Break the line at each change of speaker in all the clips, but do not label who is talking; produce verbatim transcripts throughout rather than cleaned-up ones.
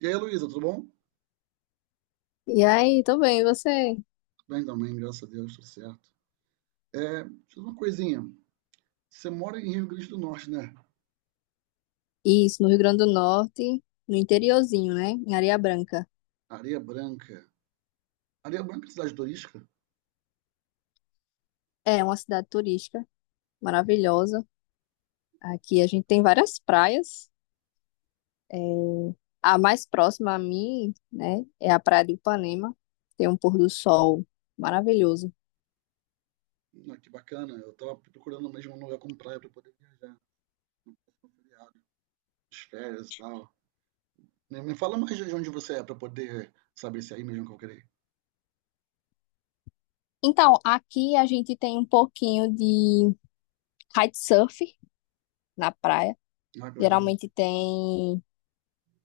E aí, Luísa, tudo bom? Tudo
E aí, tô bem, e você?
bem também, graças a Deus, tudo certo. É, deixa eu uma coisinha. Você mora em Rio Grande do Norte, né?
Isso, no Rio Grande do Norte, no interiorzinho, né? Em Areia Branca.
Areia Branca. Areia Branca é cidade turística?
É uma cidade turística maravilhosa. Aqui a gente tem várias praias. É, a mais próxima a mim, né, é a Praia de Ipanema. Tem um pôr do sol maravilhoso.
Hum, Ah, que bacana. Eu tava procurando mesmo um lugar com praia para poder viajar, no feriado, nas férias e tal. Me, me fala mais de onde você é para poder saber se é aí mesmo que eu queria.
Então, aqui a gente tem um pouquinho de kitesurf na praia.
Ah, que legal.
Geralmente tem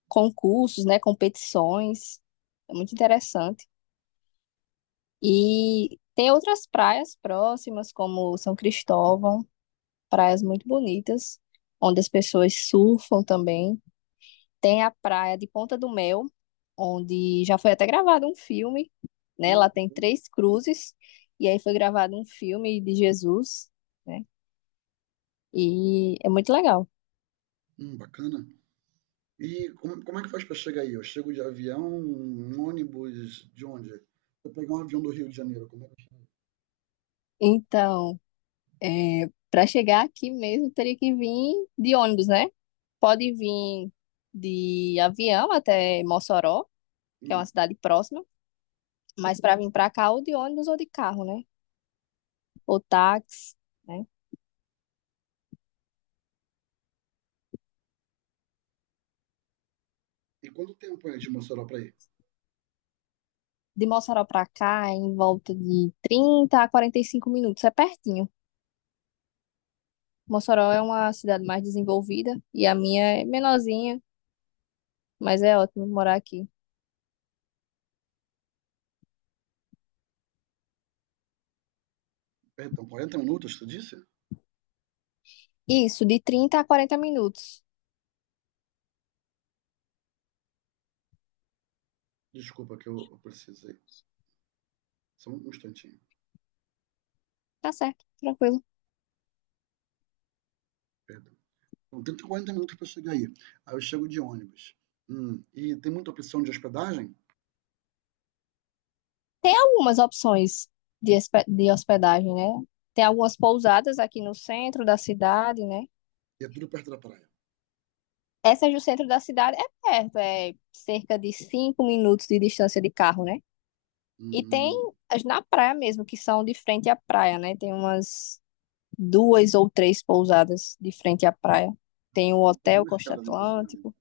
concursos, né, competições. É muito interessante. E tem outras praias próximas, como São Cristóvão, praias muito bonitas, onde as pessoas surfam também. Tem a praia de Ponta do Mel, onde já foi até gravado um filme, né?
Hum,
Lá tem três cruzes, e aí foi gravado um filme de Jesus, né? E é muito legal.
hum, bacana. E como, como é que faz para chegar aí? Eu chego de avião, um ônibus, de onde? Eu pegar um avião do Rio de Janeiro, como é que eu
Então, é, para chegar aqui mesmo, teria que vir de ônibus, né? Pode vir de avião até Mossoró, que é uma
chego?
cidade próxima. Mas para vir para cá, ou de ônibus ou de carro, né? Ou táxi, né?
E quanto tempo é de Mossoró para ir?
De Mossoró para cá, é em volta de trinta a quarenta e cinco minutos, é pertinho. Mossoró é uma cidade mais desenvolvida e a minha é menorzinha, mas é ótimo morar aqui.
Perdão, quarenta minutos, tu disse?
Isso, de trinta a quarenta minutos.
Desculpa que eu, eu precisei. Só um instantinho,
Tá certo, tranquilo.
perdão. Então, trinta, quarenta minutos para chegar aí. Aí eu chego de ônibus. Hum, e tem muita opção de hospedagem?
Tem algumas opções de, espe- de hospedagem, né? Tem algumas pousadas aqui no centro da cidade, né?
E é tudo perto da praia.
Essa é do centro da cidade, é perto, é cerca de cinco minutos de distância de carro, né?
Hum,
E tem
hum,
as na praia mesmo, que são de frente à praia, né? Tem umas duas ou três pousadas de frente à praia.
hum.
Tem o
Essas vão ser bem
Hotel
mais
Costa
caras, inclusive.
Atlântico.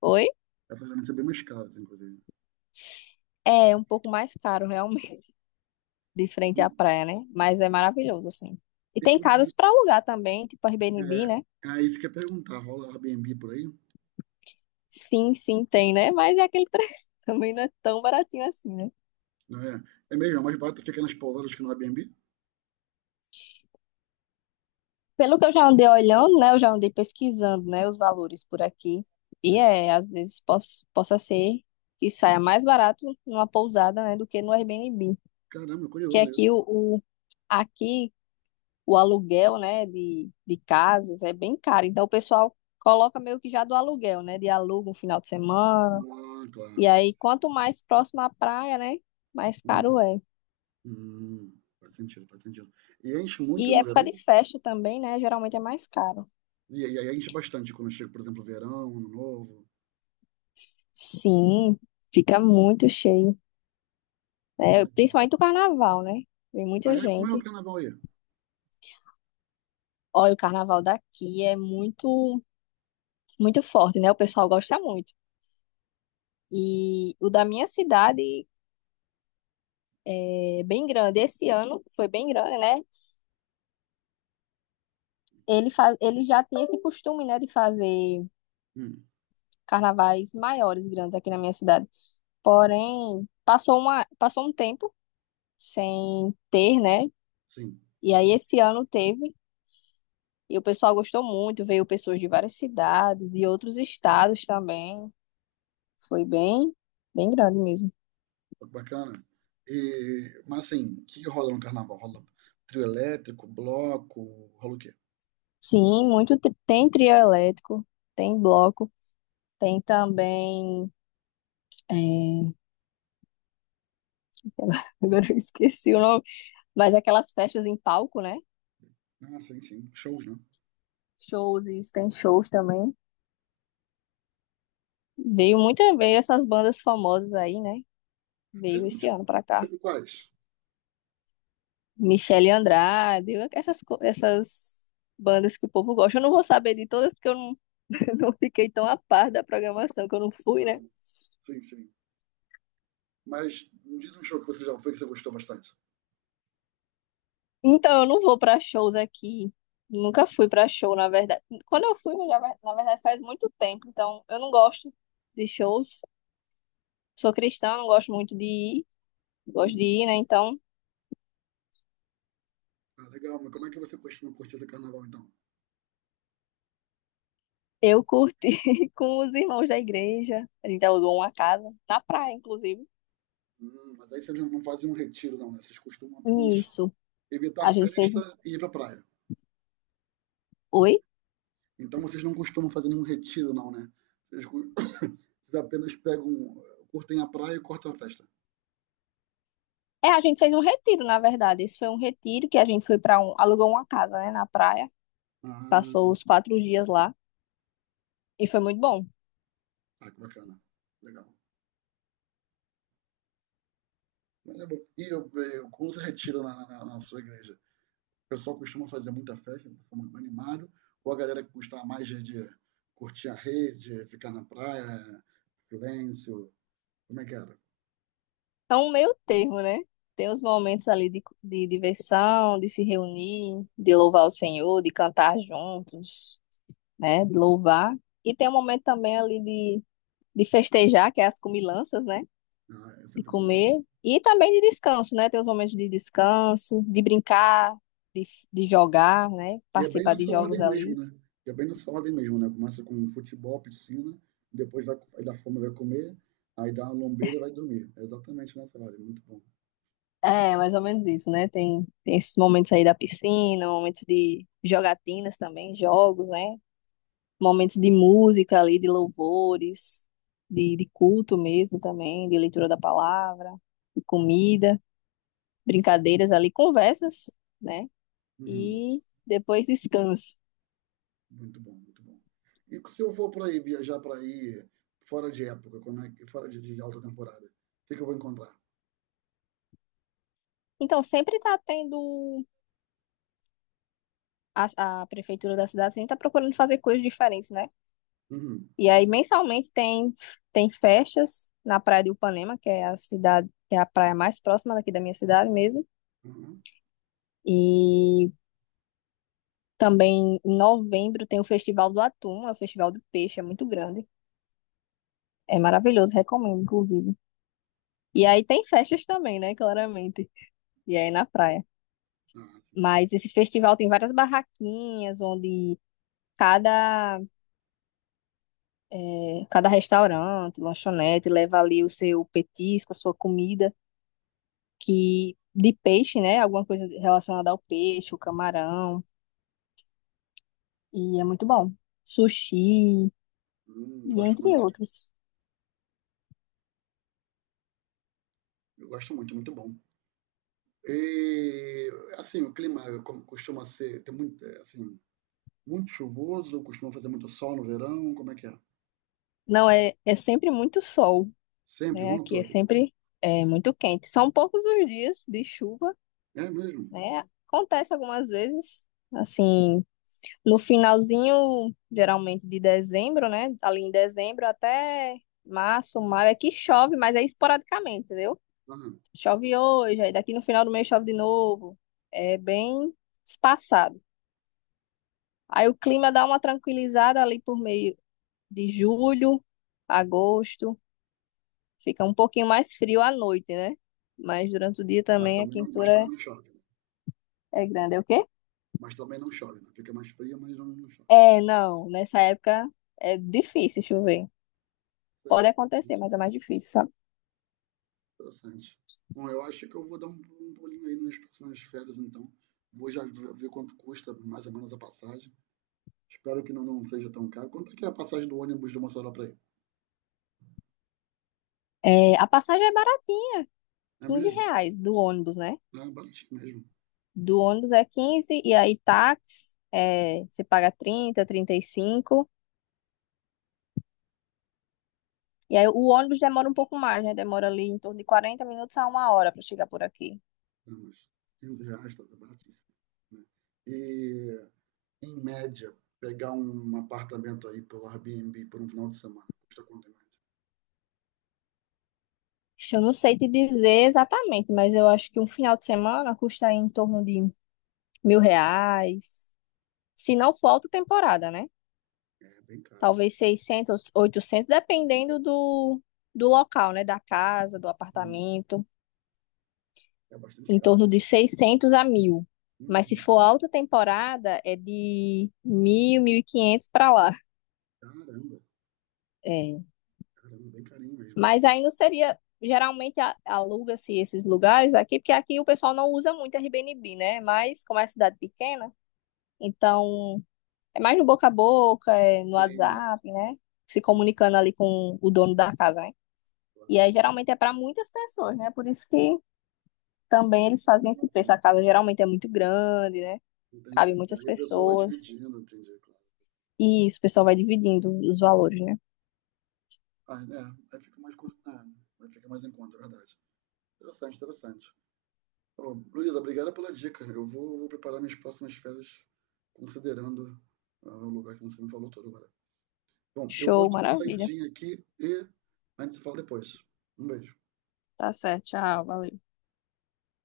Oi?
Essas vão ser bem mais caras, inclusive.
É um pouco mais caro, realmente, de frente
E,
à praia, né? Mas é maravilhoso, assim. E
e
tem
por aí,
casas para alugar também, tipo Airbnb,
é,
né?
ah, isso que eu ia perguntar, rola Airbnb por aí?
Sim, sim, tem, né? Mas é aquele preço. Também não é tão baratinho assim, né?
Não é? É mesmo, é mais barato ficar nas pousadas que no Airbnb?
Pelo que eu já andei olhando, né? Eu já andei pesquisando, né? Os valores por aqui. E
Sim.
é, às vezes poss- possa ser que saia mais barato numa pousada, né? Do que no Airbnb.
Caramba,
Que
curioso isso.
aqui o, o- aqui, o aluguel, né? De, de casas é bem caro. Então o pessoal coloca meio que já do aluguel, né? De aluga um final de semana.
Ah,
E
claro.
aí, quanto mais próximo à praia, né? Mais caro
Uhum.
é.
Hum, faz sentido, faz sentido. E enche muito
E
no
época de
verão?
festa também, né? Geralmente é mais caro.
E aí aí enche bastante quando chega, por exemplo, verão, ano novo.
Sim, fica muito cheio,
Né,
né?
mas-
Principalmente o carnaval, né? Vem
ah,
muita
é? Como é o
gente.
carnaval aí?
Olha, o carnaval daqui é muito, muito forte, né? O pessoal gosta muito. E o da minha cidade é bem grande. Esse ano foi bem grande, né? Ele, faz, ele já tem esse costume, né, de fazer
Hum,
carnavais maiores, grandes aqui na minha cidade. Porém, passou uma, passou um tempo sem ter, né?
sim,
E aí esse ano teve. E o pessoal gostou muito, veio pessoas de várias cidades, de outros estados também. Foi bem, bem grande mesmo.
bacana. E, mas assim, o que que rola no carnaval? Rola trio elétrico, bloco, rola o quê?
Sim, muito tri- tem trio elétrico, tem bloco, tem também. é, Agora eu esqueci o nome, mas aquelas festas em palco, né?
Ah, sim, sim, shows, né?
Shows, isso tem shows também. Veio muita, veio essas bandas famosas aí, né?
É
Veio
mesmo?
esse
Tipo,
ano pra cá.
tipo quais?
Michele Andrade, essas, co- essas bandas que o povo gosta. Eu não vou saber de todas porque eu não, não fiquei tão a par da programação que eu não fui, né?
Ah, sim, sim. Mas me diz um show que você já foi que você gostou bastante.
Então, eu não vou pra shows aqui. Nunca fui pra show, na verdade. Quando eu fui, já vai- na verdade, faz muito tempo. Então, eu não gosto de shows. Sou cristã, não gosto muito de ir. Gosto de ir,
Uhum.
né? Então,
Ah, legal, mas como é que você costuma curtir esse carnaval então?
eu curti com os irmãos da igreja. A gente alugou uma casa, na praia, inclusive.
Hum, mas aí vocês não fazem um retiro, não, né? Vocês costumam apenas
Isso.
evitar a
A gente fez um-
festa e ir pra praia.
Oi?
Então vocês não costumam fazer nenhum retiro, não, né? Vocês, cu- vocês apenas pegam, curtem a praia e cortam a festa.
É, a gente fez um retiro, na verdade. Isso foi um retiro que a gente foi pra um. Alugou uma casa, né, na praia. Passou
Ah,
os quatro dias lá. E foi muito bom.
ah, que bacana. Legal. Mas é bom. E eu, eu, como você retira na, na- na sua igreja? O pessoal costuma fazer muita festa, o pessoal muito animado, ou a galera que costuma mais de, de curtir a rede, ficar na praia, silêncio, como é que era?
É um meio termo, né? Tem os momentos ali de, de diversão, de se reunir, de louvar o Senhor, de cantar juntos, né? De louvar. E tem um momento também ali de, de festejar, que é as comilanças, né?
Ah, é
De
sempre bom, né?
comer. E também de descanso, né? Tem os momentos de descanso, de brincar, de, de jogar, né?
E é bem
Participar de
nessa
jogos
ordem mesmo,
ali.
né? E é bem nessa ordem mesmo, né? Começa com futebol, piscina, depois vai, vai dar fome, vai comer, aí dá uma lombeira e vai dormir. É exatamente nessa ordem, muito bom.
É, mais ou menos isso, né? Tem, tem esses momentos aí da piscina, momentos de jogatinas também, jogos, né? Momentos de música ali, de louvores, de, de culto mesmo também, de leitura da palavra, de comida, brincadeiras ali, conversas, né?
Uhum.
E depois descanso.
Muito bom, muito bom. E se eu for para aí, viajar para aí, fora de época, como é que, fora de, de alta temporada, o que que eu vou encontrar?
Então, sempre tá tendo a, a prefeitura da cidade, sempre tá procurando fazer coisas diferentes, né?
Uhum.
E aí, mensalmente, tem, tem festas na Praia de Upanema, que é a cidade, que é a praia mais próxima daqui da minha cidade mesmo.
Uhum.
E também em novembro tem o Festival do Atum, é o Festival do Peixe, é muito grande. É maravilhoso, recomendo, inclusive. E aí tem festas também, né? Claramente. E aí na praia.
Ah, sim.
Mas esse festival tem várias barraquinhas onde cada, eh, cada restaurante, lanchonete leva ali o seu petisco, a sua comida, que de peixe, né? Alguma coisa relacionada ao peixe, o camarão. E é muito bom. Sushi,
Hum,
e
gosto
entre
muito.
outros.
Eu gosto muito, muito bom. E, assim, o clima é como costuma ser, tem muito, é, assim, muito chuvoso, costuma fazer muito sol no verão, como é que é?
Não, é, é sempre muito sol.
Sempre,
Né?
o ano
Aqui é
todo.
sempre é, muito quente. São poucos os dias de chuva,
É mesmo?
né? Acontece algumas vezes, assim, no finalzinho, geralmente de dezembro, né? Ali em dezembro até março, maio, é que chove, mas é esporadicamente, entendeu?
Aham.
Chove hoje, aí daqui no final do mês chove de novo. É bem espaçado. Aí o clima dá uma tranquilizada ali por meio de julho, agosto. Fica um pouquinho mais frio à noite, né? Mas durante o dia
Mas
também a
também não, mas
quentura
também não chove, né?
é grande. É o quê?
Mas também não chove, né? Fica mais fria, mas não, não chove.
É, não. Nessa época é difícil chover. Pode
Certo,
acontecer,
interessante.
mas é mais difícil, sabe?
Bom, eu acho que eu vou dar um, um pulinho aí nas próximas férias, então. Vou já ver, ver quanto custa mais ou menos a passagem. Espero que não, não seja tão caro. Quanto é que é a passagem do ônibus de Mossoró para aí?
É, a passagem é baratinha,
É
quinze
mesmo?
reais do ônibus, né?
É baratinho mesmo.
Do ônibus é quinze e aí táxi é, você paga trinta, trinta e cinco. E aí o ônibus demora um pouco mais, né? Demora ali em torno de quarenta minutos a uma hora para chegar por aqui.
É, mas quinze reais, tá baratíssimo, né? E em média, pegar um apartamento aí pelo Airbnb por um final de semana, custa quanto em média?
Eu não sei te dizer exatamente, mas eu acho que um final de semana custa em torno de mil reais. Se não for alta temporada, né?
É bem caro, né?
Talvez seiscentos oitocentos dependendo do, do local, né? Da casa, do
Hum,
apartamento.
é bastante
Em
caro.
torno de seiscentos a mil. Mas se
Uhum.
for alta temporada, é de mil, mil e quinhentos para lá.
Caramba,
É.
caramba, bem carinho mesmo.
Mas ainda seria. Geralmente a- aluga-se esses lugares aqui, porque aqui o pessoal não usa muito Airbnb, né? Mas como é cidade pequena, então é mais no boca a boca, é no
Tem,
WhatsApp, né? Se
sim,
comunicando ali com o dono da casa, né?
claro.
E aí geralmente é para muitas pessoas, né? Por isso que também eles fazem esse
Ah,
preço. A
tem.
casa geralmente é muito grande, né?
Entendi.
Cabe
E
muitas
aí o pessoal vai
pessoas.
dividindo, entendi, claro.
E isso, o pessoal vai dividindo os valores, né?
Ah, é, aí fica mais, cons- ah, aí fica mais em conta, é verdade. Interessante, interessante. Ô, Luísa, obrigado pela dica. Eu vou, vou preparar minhas próximas férias considerando ah, o lugar que você me falou todo agora. Bom, eu vou
Show,
dar uma
maravilha.
saidinha aqui e a gente se fala depois. Um beijo.
Tá certo, tchau, valeu.